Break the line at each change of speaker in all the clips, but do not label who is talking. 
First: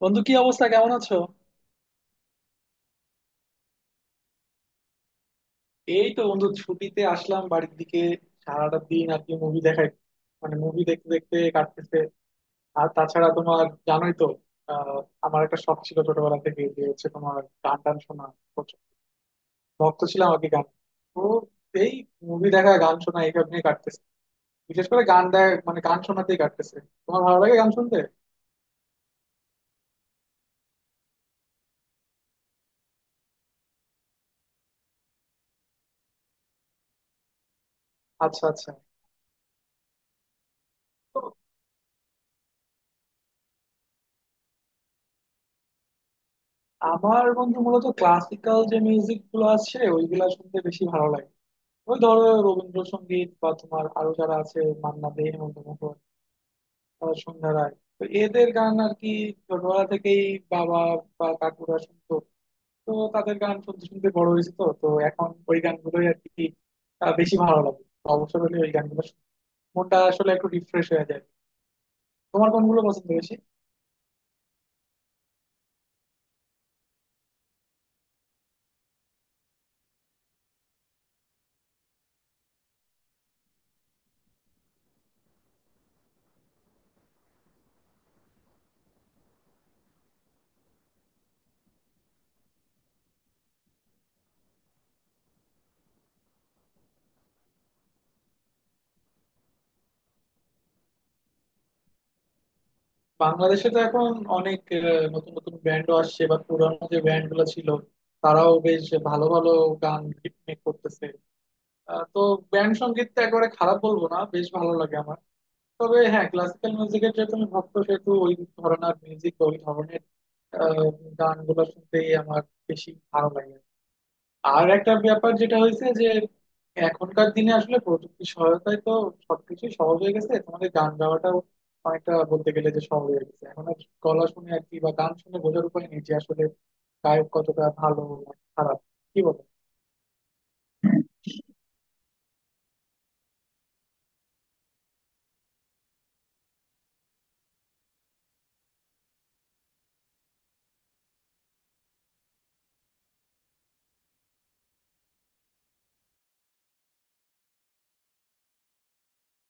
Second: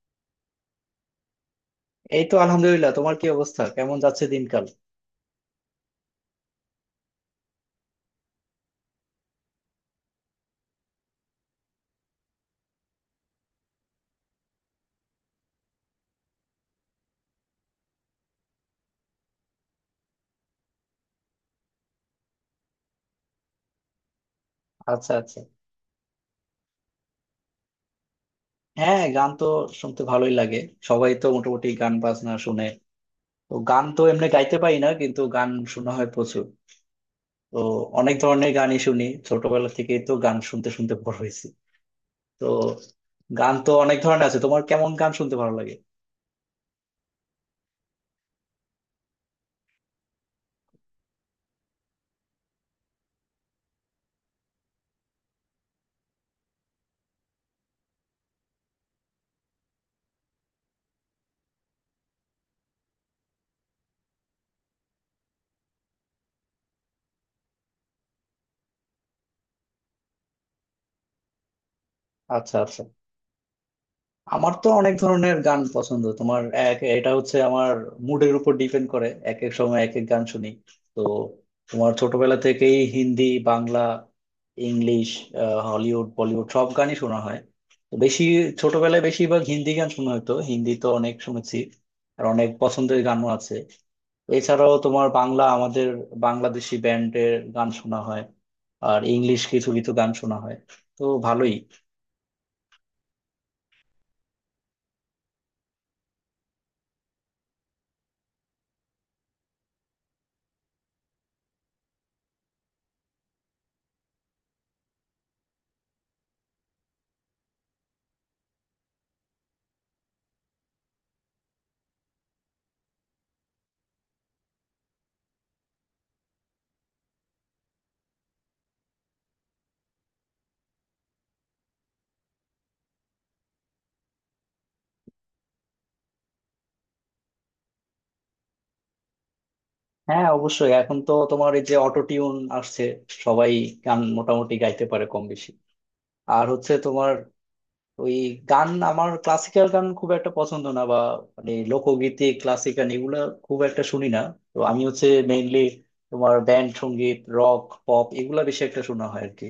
বন্ধু, কি অবস্থা? কেমন আছো?
এই তো আলহামদুলিল্লাহ। তোমার কি অবস্থা, কেমন যাচ্ছে দিনকাল?
এই তো বন্ধু, ছুটিতে আসলাম বাড়ির দিকে। সারাটা দিন আর কি মুভি দেখাই, মানে মুভি দেখতে দেখতে কাটতেছে। আর তাছাড়া তোমার জানোই তো, আহ আমার একটা শখ ছিল ছোটবেলা থেকে যে হচ্ছে তোমার গান টান শোনা। প্রচুর ভক্ত ছিলাম আর কি গান। তো এই মুভি দেখা, গান শোনা এইসব নিয়ে কাটতেছে। বিশেষ করে
আচ্ছা
গান
আচ্ছা।
দেখ, মানে গান শোনাতেই কাটতেছে। তোমার ভালো লাগে গান শুনতে?
হ্যাঁ, গান তো শুনতে ভালোই লাগে। সবাই তো মোটামুটি গান বাজনা শুনে। তো গান তো এমনি গাইতে পারি না, কিন্তু গান শোনা হয় প্রচুর। তো অনেক
আচ্ছা,
ধরনের
আচ্ছা।
গানই শুনি, ছোটবেলা থেকেই তো গান শুনতে শুনতে বড়
তো
হয়েছি। তো গান তো অনেক ধরনের আছে, তোমার কেমন গান শুনতে ভালো লাগে?
আমার বন্ধু মূলত ক্লাসিক্যাল যে মিউজিক গুলো আছে ওইগুলা শুনতে বেশি ভালো লাগে। ওই ধরো রবীন্দ্রসঙ্গীত বা তোমার আরো যারা আছে, মান্না দে, হেমন্ত মুখোপাধ্যায়, সন্ধ্যা রায়, তো এদের গান আর কি। ছোটবেলা থেকেই বাবা বা কাকুরা শুনতো, তো তাদের গান শুনতে শুনতে বড় হয়েছে, তো তো এখন ওই গানগুলোই আর কি বেশি ভালো লাগে। অবসর হলে ওই গানগুলো শুনি। মনটা আসলে একটু রিফ্রেশ হয়ে যায়। তোমার
আচ্ছা
কোনগুলো
আচ্ছা।
পছন্দ বেশি?
আমার তো অনেক ধরনের গান পছন্দ। তোমার এটা হচ্ছে আমার মুডের উপর ডিপেন্ড করে, এক এক সময় এক এক গান শুনি। তো তোমার ছোটবেলা থেকেই Hindi, Bangla, English, Hollywood Bollywood সব গানই শোনা হয়। তো বেশি ছোটবেলায় বেশিরভাগ হিন্দি গান শোনা হতো, হিন্দি তো অনেক শুনেছি। আর অনেক পছন্দের গানও আছে। এছাড়াও তোমার বাংলা আমাদের বাংলাদেশি ব্যান্ডের গান শোনা হয়, আর ইংলিশ কিছু কিছু গান শোনা হয়। তো ভালোই।
বাংলাদেশে তো এখন অনেক নতুন নতুন ব্যান্ডও আসছে, বা পুরানো যে ব্যান্ড গুলো ছিল তারাও বেশ ভালো ভালো গান মেক করতেছে। তো ব্যান্ড সঙ্গীত তো একেবারে খারাপ বলবো না, বেশ ভালো লাগে আমার। তবে হ্যাঁ, ক্লাসিক্যাল মিউজিকের যেহেতু আমি ভক্ত, সেহেতু ওই ধরনের মিউজিক, ওই ধরনের আহ, গানগুলো শুনতেই আমার বেশি ভালো লাগে। আর একটা ব্যাপার যেটা হয়েছে যে এখনকার দিনে আসলে প্রযুক্তির সহায়তায় তো সবকিছুই সহজ হয়ে গেছে, তোমাদের গান গাওয়াটাও অনেকটা বলতে গেলে যে সহজ হয়ে গেছে। এখন আর গলা শুনে আর কি বা গান শুনে বোঝার উপায় নেই যে আসলে গায়ক কতটা ভালো না খারাপ, কি বল?
হ্যাঁ অবশ্যই, এখন তো তোমার এই যে অটো টিউন আসছে, সবাই গান মোটামুটি গাইতে পারে কম বেশি। আর হচ্ছে তোমার ওই গান, আমার ক্লাসিক্যাল গান খুব একটা পছন্দ না, বা মানে লোকগীতি ক্লাসিক্যাল এগুলো খুব একটা শুনি না। তো আমি হচ্ছে মেইনলি তোমার ব্যান্ড সঙ্গীত, রক, পপ এগুলা বেশি একটা শোনা হয় আর কি।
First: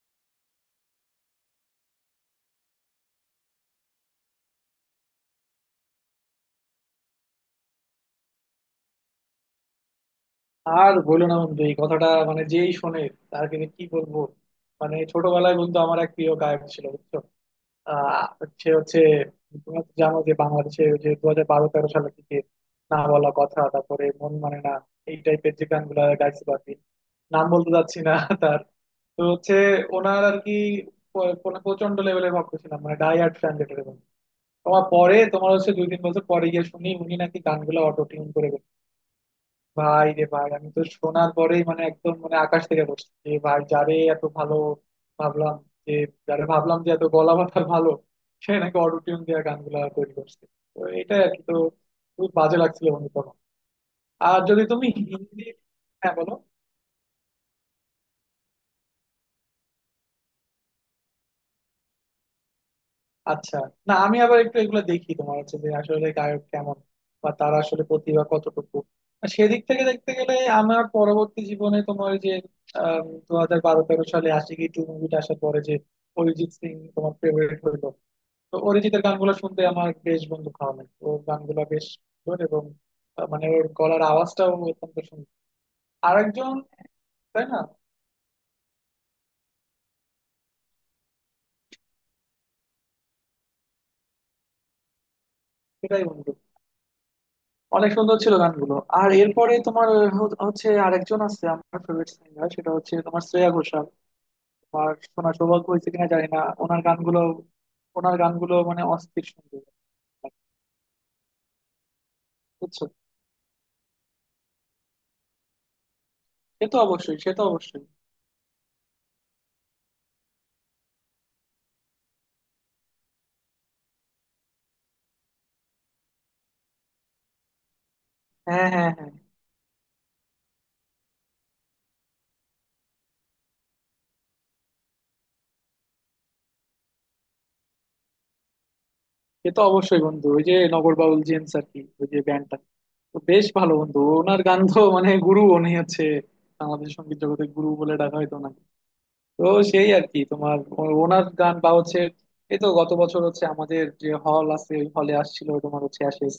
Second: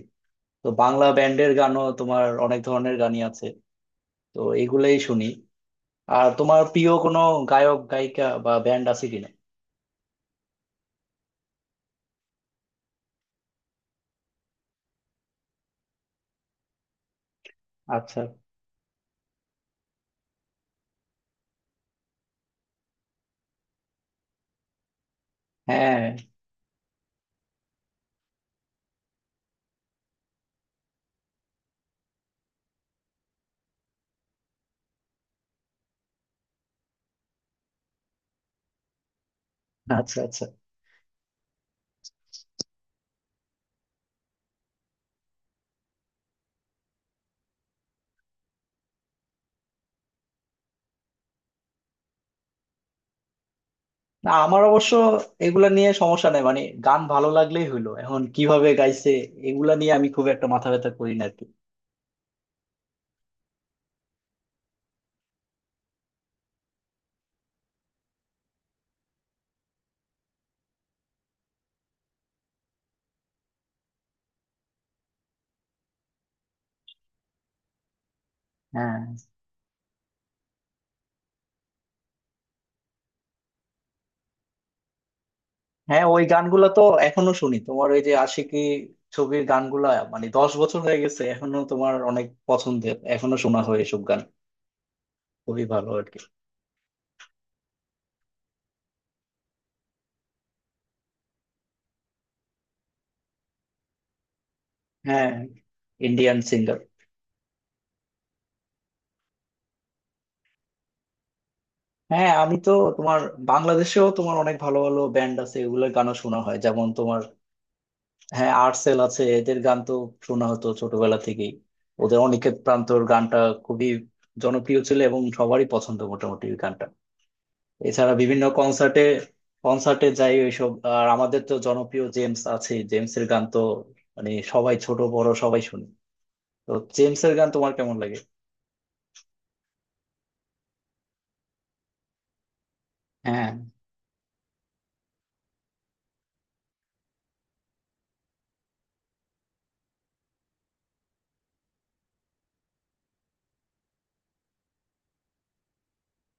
তো বাংলা ব্যান্ডের গানও তোমার অনেক ধরনের গানই আছে, তো এগুলাই শুনি। আর তোমার প্রিয় কোনো গায়ক গায়িকা বা ব্যান্ড আছে কিনা?
আর বললো না বন্ধু এই কথাটা, মানে যেই শোনে তার কিন্তু কি বলবো, মানে ছোটবেলায় বন্ধু আমার এক প্রিয় গায়ক ছিল, বুঝছো?
আচ্ছা।
আহ সে হচ্ছে, তোমরা তো জানো যে বাংলাদেশে ওই যে 2012-13 সালের দিকে "না বলা কথা", তারপরে "মন মানে না", এই টাইপের যে গানগুলা
হ্যাঁ।
গাইছিল আর কি। নাম বলতে যাচ্ছি না তার। তো হচ্ছে ওনার আর কি প্রচন্ড লেভেলের ভক্ত ছিলাম, মানে ডাই হার্ড ফ্যান যেটা বলে। তোমার পরে, তোমার হচ্ছে 2-3 বছর পরে গিয়ে শুনি উনি নাকি গানগুলো অটো টিউন করে। ভাই
আচ্ছা
রে
আচ্ছা।
ভাই, আমি তো শোনার পরেই মানে একদম, মানে আকাশ থেকে পড়ছি যে ভাই, যারে এত ভালো ভাবলাম, যে যারে ভাবলাম যে এত গলা মাথা ভালো সে নাকি অটোটিউন দিয়ে গানগুলা তৈরি করছে। তো এটাই আর কি, তো খুব বাজে লাগছিল বন্ধু তখন।
না,
আর যদি
আমার
তুমি
অবশ্য
হিন্দি,
এগুলা নিয়ে
হ্যাঁ
সমস্যা
বলো,
নাই, মানে গান ভালো লাগলেই হলো, এখন কিভাবে গাইছে এগুলা নিয়ে আমি খুব একটা মাথা ব্যথা করি না আর কি।
আচ্ছা। না, আমি আবার একটু এগুলো দেখি তোমার হচ্ছে যে আসলে গায়ক কেমন, বা তারা আসলে প্রতিভা কতটুকু। আর সেদিক থেকে দেখতে গেলে আমার পরবর্তী জীবনে তোমার ওই যে 2012-13 সালে আশিকি 2 মুভিটা আসার পরে যে অরিজিৎ সিং তোমার ফেভারিট হইলো। তো
হ্যাঁ
অরিজিতের গানগুলো শুনতে আমার বেশ বন্ধু ভালো লাগে, ওর গানগুলো বেশ সুন্দর, এবং মানে ওর গলার আওয়াজটাও অত্যন্ত সুন্দর।
হ্যাঁ, ওই
আরেকজন,
গানগুলা তো এখনো
তাই
শুনি
না?
তোমার ওই যে আশিকি ছবির গানগুলা, মানে 10 বছর হয়ে গেছে, এখনো তোমার অনেক পছন্দের, এখনো শোনা হয় এসব গান। খুবই ভালো
সেটাই
আর কি।
বন্ধু, অনেক সুন্দর ছিল গানগুলো। আর এরপরে তোমার হচ্ছে আরেকজন আছে আমার ফেভারিট সিঙ্গার, সেটা হচ্ছে তোমার শ্রেয়া ঘোষাল। আমার শোনা
হ্যাঁ,
সৌভাগ্য হয়েছে কিনা জানি
ইন্ডিয়ান
না
সিঙ্গার।
ওনার গানগুলো। ওনার গানগুলো মানে অস্থির সুন্দর,
হ্যাঁ, আমি তো
বুঝছো?
তোমার বাংলাদেশেও তোমার অনেক ভালো ভালো ব্যান্ড আছে, এগুলোর গানও শোনা হয়,
সে তো
যেমন
অবশ্যই,
তোমার।
সে তো অবশ্যই।
হ্যাঁ, আর্টসেল আছে, এদের গান তো শোনা হতো ছোটবেলা থেকেই। ওদের অনিকেত প্রান্তর গানটা খুবই জনপ্রিয় ছিল, এবং সবারই পছন্দ মোটামুটি ওই গানটা। এছাড়া বিভিন্ন
হ্যাঁ, হ্যাঁ,
কনসার্টে,
হ্যাঁ।
যাই ওইসব। আর আমাদের তো জনপ্রিয় জেমস আছে, জেমসের গান তো মানে সবাই, ছোট বড় সবাই শুনি। তো জেমসের গান তোমার কেমন লাগে?
সে তো অবশ্যই বন্ধু, ওই যে নগর বাউল জেমস আর কি, ওই যে ব্যান্ডটা। তো বেশ
হ্যাঁ
ভালো বন্ধু, ওনার গান তো, মানে গুরু, উনি হচ্ছে আমাদের সঙ্গীত জগতের গুরু বলে ডাকা হয়তো না। তো সেই আর কি তোমার ওনার গান বা হচ্ছে, এই তো গত বছর হচ্ছে আমাদের যে হল আছে ওই হলে আসছিল তোমার হচ্ছে অ্যাশেজ।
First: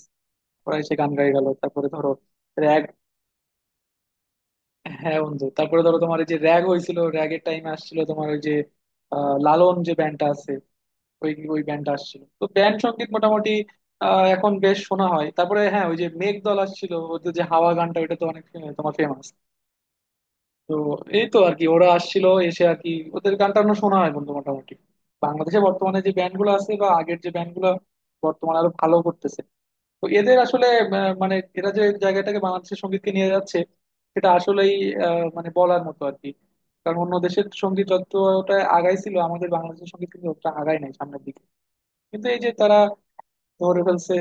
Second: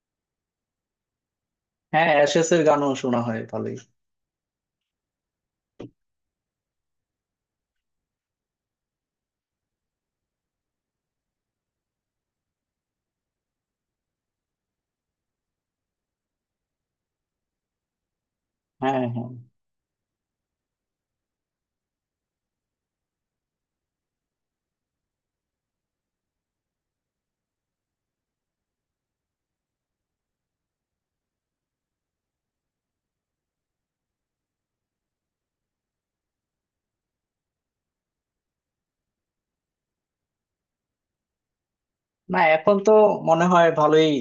ওরা এসে গান গাই গেল, তারপরে
হ্যাঁ,
ধরো
অ্যাশেস এর
র্যাগ।
গানও শোনা হয় ভালোই।
হ্যাঁ বন্ধু, তারপরে ধরো তোমার এই যে র্যাগ হয়েছিল, র্যাগের টাইমে আসছিল তোমার ওই যে লালন যে ব্যান্ডটা আছে, ওই ওই ব্যান্ডটা আসছিল। তো ব্যান্ড সঙ্গীত মোটামুটি এখন বেশ শোনা হয়। তারপরে হ্যাঁ ওই যে মেঘদল আসছিল, ওদের যে হাওয়া গানটা ওটা তো অনেক তোমার
হ্যাঁ
ফেমাস।
হ্যাঁ।
তো এই তো আর কি ওরা আসছিল, এসে আর কি ওদের গান টান শোনা হয় বন্ধু মোটামুটি। বাংলাদেশে বর্তমানে যে ব্যান্ড গুলো আছে বা আগের যে ব্যান্ড গুলো বর্তমানে আরো ভালো করতেছে, তো এদের আসলে মানে এরা যে জায়গাটাকে, বাংলাদেশের সঙ্গীতকে নিয়ে যাচ্ছে সেটা আসলেই মানে বলার মতো আর কি। কারণ অন্য দেশের সঙ্গীত যতটা আগাইছিল আমাদের বাংলাদেশের সঙ্গীত কিন্তু অতটা আগায় নাই সামনের দিকে, কিন্তু
না,
এই যে
এখন
তারা
তো মনে হয়
ধরে
ভালোই
ফেলছে।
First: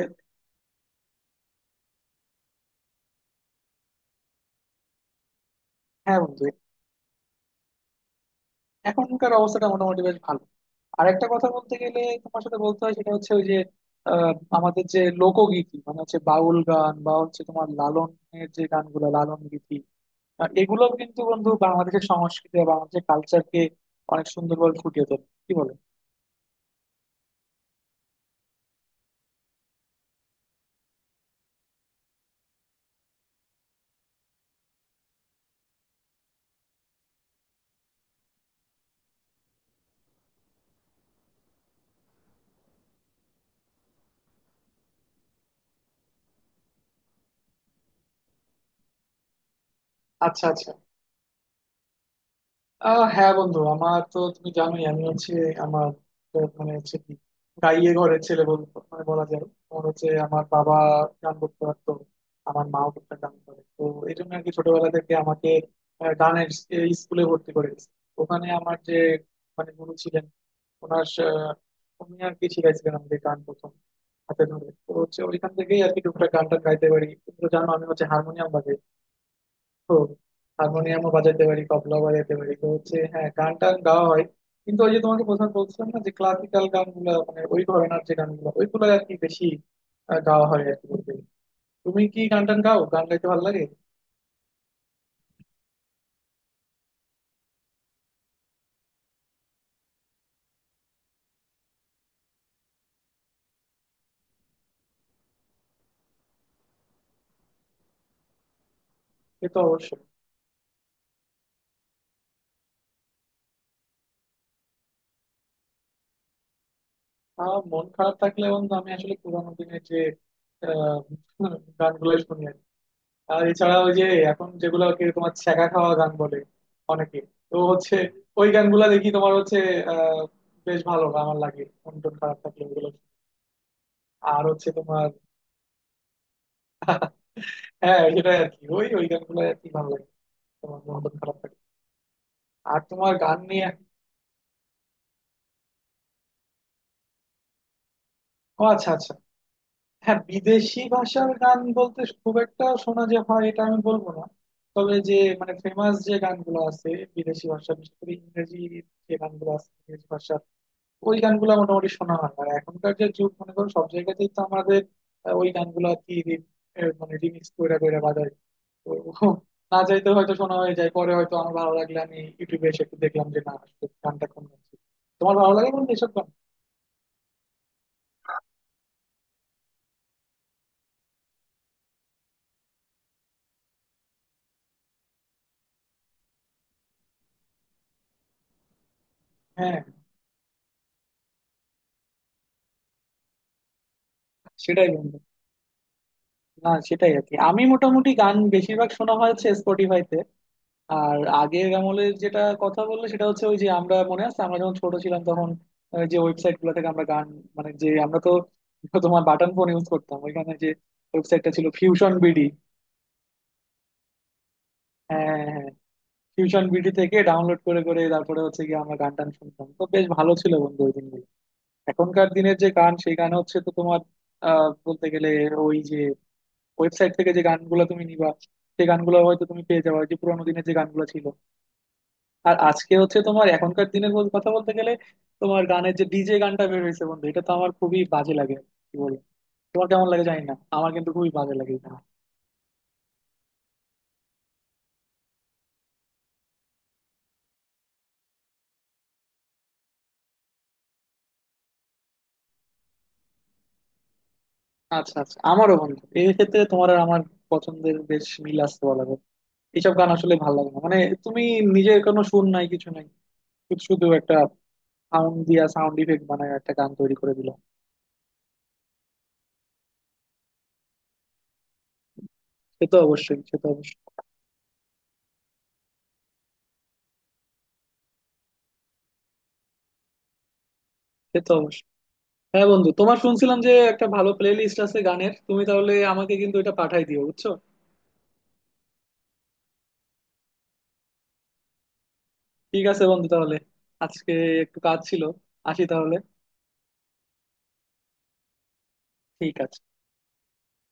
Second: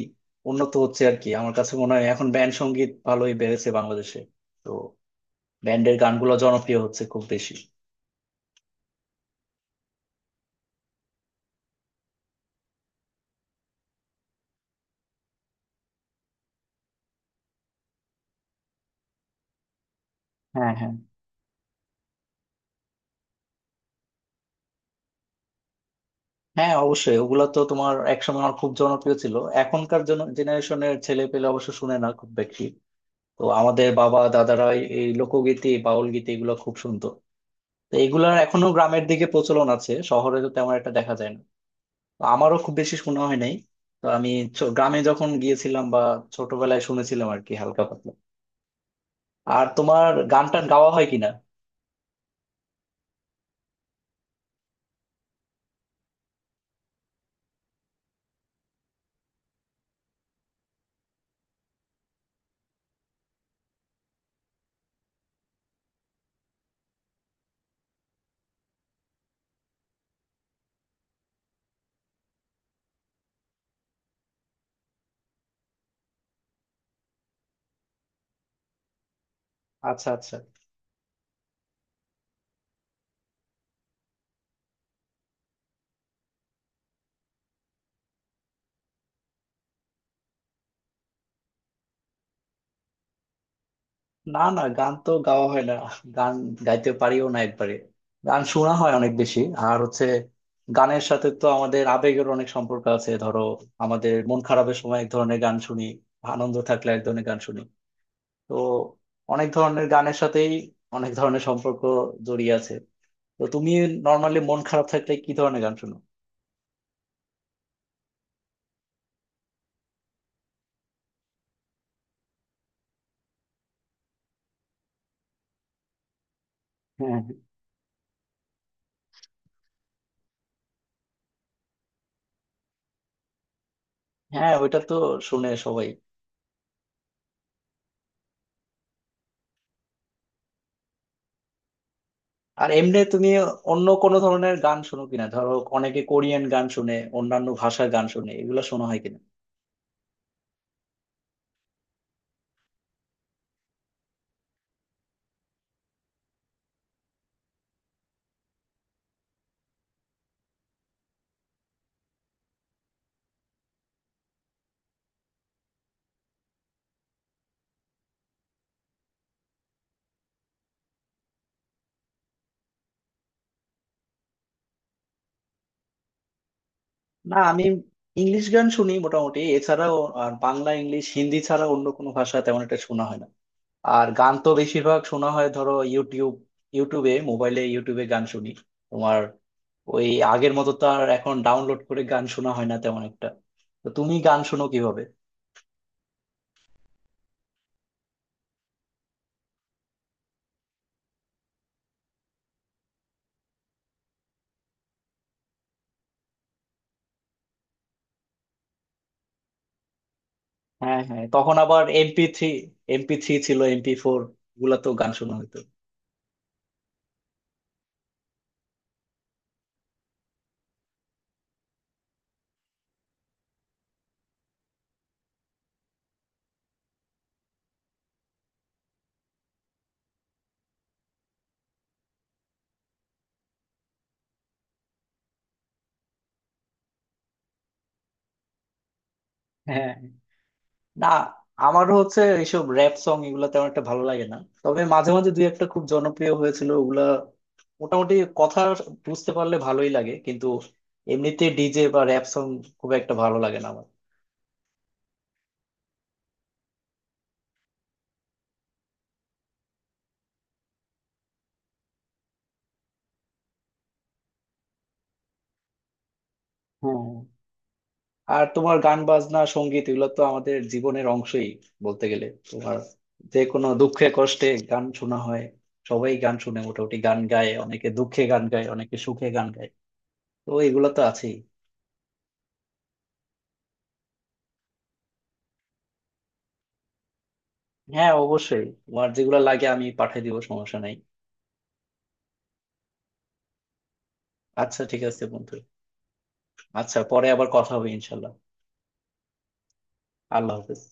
উন্নত হচ্ছে আর কি। আমার কাছে মনে হয় এখন ব্যান্ড সঙ্গীত ভালোই বেড়েছে বাংলাদেশে। তো ব্যান্ডের
হ্যাঁ
গানগুলো
বন্ধু,
জনপ্রিয় হচ্ছে খুব বেশি।
এখনকার অবস্থাটা মোটামুটি বেশ ভালো। আর একটা কথা বলতে গেলে তোমার সাথে বলতে হয়, সেটা হচ্ছে ওই যে আহ, আমাদের যে লোকগীতি, মানে হচ্ছে বাউল গান বা হচ্ছে তোমার লালনের যে গানগুলো, লালন গীতি,
হ্যাঁ
এগুলোও
হ্যাঁ।
কিন্তু বন্ধু বাংলাদেশের সংস্কৃতি বা বাংলাদেশের কালচারকে অনেক সুন্দরভাবে ফুটিয়ে তোলে, কি বলো?
হ্যাঁ অবশ্যই, ওগুলা তো তোমার একসময় আমার খুব জনপ্রিয় ছিল। এখনকার জেনারেশনের ছেলে পেলে অবশ্য শুনে না খুব বেশি। তো আমাদের বাবা দাদারা এই এই লোকগীতি বাউল গীতি এগুলো খুব শুনতো। তো এগুলার এখনো গ্রামের দিকে প্রচলন আছে, শহরে তো তেমন একটা দেখা যায় না। তো আমারও খুব বেশি শোনা হয় নাই। তো আমি গ্রামে যখন গিয়েছিলাম বা ছোটবেলায় শুনেছিলাম আর কি, হালকা পাতলা। আর তোমার গান
আচ্ছা,
টান
আচ্ছা।
গাওয়া হয় কিনা?
হ্যাঁ বন্ধু, আমার তো তুমি জানোই, আমি হচ্ছে, আমার তো মানে হচ্ছে কি, গাইয়ে ঘরের ছেলে বল, মানে বলা যায়। আমার হচ্ছে, আমার বাবা গান করতে পারতো, আমার মাও করতে গান করে। তো এই জন্য আর কি ছোটবেলা থেকে আমাকে গানের এই স্কুলে ভর্তি করে দিয়েছে। ওখানে আমার যে মানে গুরু ছিলেন, ওনার উনি আর কি শিখাইছিলেন আমাদের গান প্রথম, হাতে ধরে। তো হচ্ছে ওইখান থেকেই আর কি টুকটাক গান টান গাইতে পারি। তুমি তো জানো আমি হচ্ছে হারমোনিয়াম বাজাই, তো
আচ্ছা আচ্ছা।
হারমোনিয়ামও বাজাইতে পারি, তবলা বাজাইতে পারি। তো হচ্ছে হ্যাঁ, গান টান গাওয়া হয়, কিন্তু ওই যে তোমাকে প্রথমে বলছিলাম না যে ক্লাসিক্যাল গানগুলো, মানে ওই ঘরানার যে গানগুলো ওইগুলো আর কি বেশি গাওয়া হয় আর কি বলতে গেলে। তুমি কি গান টান গাও? গান গাইতে ভালো লাগে?
না না গান তো গাওয়া হয় না, গান গাইতে পারিও না একবারে। গান শোনা হয় অনেক বেশি। আর হচ্ছে গানের সাথে তো আমাদের আবেগের অনেক সম্পর্ক আছে, ধরো আমাদের মন খারাপের সময় এক ধরনের গান শুনি, আনন্দ থাকলে এক ধরনের গান শুনি। তো
সে
অনেক
তো
ধরনের
অবশ্যই।
গানের সাথেই অনেক ধরনের সম্পর্ক জড়িয়ে আছে। তো তুমি নর্মালি মন খারাপ থাকলে কি ধরনের গান শোনো?
আর মন খারাপ থাকলে বন্ধু আমি আসলে পুরানো দিনের যে আহ গানগুলো শুনি আর কি। আর এছাড়া ওই যে এখন যেগুলো আর কি তোমার ছ্যাঁকা খাওয়া গান বলে অনেকে,
হ্যাঁ
তো হচ্ছে ওই গানগুলা দেখি তোমার হচ্ছে আহ বেশ ভালো আমার লাগে, মন টন খারাপ থাকলে ওগুলো। আর
হ্যাঁ,
হচ্ছে
ওইটা তো
তোমার,
শুনে সবাই।
হ্যাঁ সেটাই আর কি ওই ওই গানগুলো আর কি ভালো লাগে তোমার মন টন খারাপ থাকে।
আর
আর
এমনি
তোমার
তুমি
গান নিয়ে,
অন্য কোনো ধরনের গান শোনো কিনা, ধরো অনেকে কোরিয়ান গান শুনে, অন্যান্য ভাষার গান শুনে, এগুলো
ও
শোনা
আচ্ছা,
হয়
আচ্ছা।
কিনা?
হ্যাঁ, বিদেশি ভাষার গান বলতে খুব একটা শোনা যে হয় এটা আমি বলবো না। তবে যে মানে ফেমাস যে গানগুলো আছে বিদেশি ভাষা, বিশেষ করে ইংরেজি যে গানগুলো আছে ইংরেজি ভাষার, ওই গানগুলো মোটামুটি শোনা হয়। আর এখনকার যে যুগ মনে করো সব জায়গাতেই তো আমাদের ওই গানগুলো আর কি মানে রিমিক্স করে করে বাজায়। তো না চাইতে হয়তো শোনা হয়ে যায়, পরে হয়তো আমার ভালো লাগলে আমি ইউটিউবে এসে একটু দেখলাম যে না আসলে গানটা কোন গান ছিল। তোমার ভালো লাগে বন্ধু এসব গান?
না, আমি ইংলিশ গান শুনি মোটামুটি। এছাড়াও আর বাংলা ইংলিশ হিন্দি ছাড়া অন্য কোনো ভাষা তেমন একটা শোনা হয় না। আর গান তো বেশিরভাগ শোনা হয় ধরো ইউটিউব, মোবাইলে ইউটিউবে গান শুনি তোমার
হ্যাঁ
ওই। আগের মতো তো আর এখন ডাউনলোড করে গান শোনা হয় না তেমন একটা। তো তুমি গান শোনো
সেটাই
কিভাবে?
বন্ধু, না সেটাই আর কি আমি মোটামুটি গান বেশিরভাগ শোনা হয়েছে স্পটিফাইতে। আর আগের আমলের যেটা কথা বললে সেটা হচ্ছে ওই যে আমরা মনে আছে, আমরা যখন ছোট ছিলাম তখন ওই যে ওয়েবসাইট গুলো থেকে আমরা গান, মানে যে আমরা তো তোমার বাটন ফোন ইউজ করতাম, ওইখানে যে
হ্যাঁ হ্যাঁ,
ওয়েবসাইটটা
তখন
ছিল
আবার
fusion
MP
BD.
Three MP3 ছিল, MP4, এগুলা তো গান
হ্যাঁ,
শোনা হতো।
হ্যাঁ, টিউশন বিডি থেকে ডাউনলোড করে করে তারপরে হচ্ছে কি আমরা গান টান শুনতাম। তো বেশ ভালো ছিল বন্ধু ওই দিনগুলো। এখনকার দিনের যে গান সেই গান হচ্ছে তো তোমার বলতে গেলে ওই যে ওয়েবসাইট থেকে যে গানগুলো তুমি নিবা সেই গানগুলো হয়তো তুমি পেয়ে যাবে যে পুরানো দিনের যে গানগুলো ছিল। আর আজকে হচ্ছে তোমার এখনকার দিনের কথা বলতে গেলে তোমার গানের যে ডিজে গানটা বের হয়েছে বন্ধু, এটা তো আমার খুবই বাজে লাগে, কি বলবো। তোমার
হ্যাঁ।
কেমন লাগে জানি না, আমার
না,
কিন্তু খুবই বাজে লাগে এটা।
আমারও হচ্ছে এইসব র্যাপ সং এগুলা তেমন একটা ভালো লাগে না। তবে মাঝে মাঝে দুই একটা খুব জনপ্রিয় হয়েছিল ওগুলা, মোটামুটি কথা বুঝতে পারলে ভালোই লাগে। কিন্তু এমনিতে ডিজে বা র্যাপ সং খুব একটা ভালো লাগে না আমার।
আচ্ছা, আচ্ছা। আমারও বন্ধু এই ক্ষেত্রে তোমার আর আমার পছন্দের বেশ মিল আছে বলা যায়। এইসব গান আসলে ভালো লাগে না, মানে তুমি নিজের কোনো সুর নাই, কিছু নাই, শুধু শুধু একটা সাউন্ড দিয়া সাউন্ড ইফেক্ট বানায় একটা গান
হ্যাঁ।
তৈরি করে দিলাম।
আর তোমার গান বাজনা সঙ্গীত এগুলো তো আমাদের জীবনের অংশই বলতে গেলে। তোমার
সে তো অবশ্যই,
যে
সে তো
কোনো
অবশ্যই।
দুঃখে কষ্টে গান শোনা হয়। সবাই গান শুনে মোটামুটি, গান গায় অনেকে, দুঃখে গান গায়, অনেকে সুখে গান গায়। তো এগুলো তো আছেই।
সে তো অবশ্যই। হ্যাঁ বন্ধু, তোমার শুনছিলাম যে একটা ভালো প্লে লিস্ট আছে গানের, তুমি তাহলে আমাকে কিন্তু এটা পাঠাই দিও, বুঝছো?
হ্যাঁ অবশ্যই, তোমার যেগুলো লাগে আমি পাঠিয়ে দিব, সমস্যা নাই।
ঠিক আছে বন্ধু, তাহলে আজকে একটু
আচ্ছা
কাজ
ঠিক
ছিল,
আছে বন্ধু।
আসি তাহলে।
আচ্ছা, পরে আবার কথা হবে ইনশাল্লাহ।
ঠিক আছে।
আল্লাহ হাফেজ।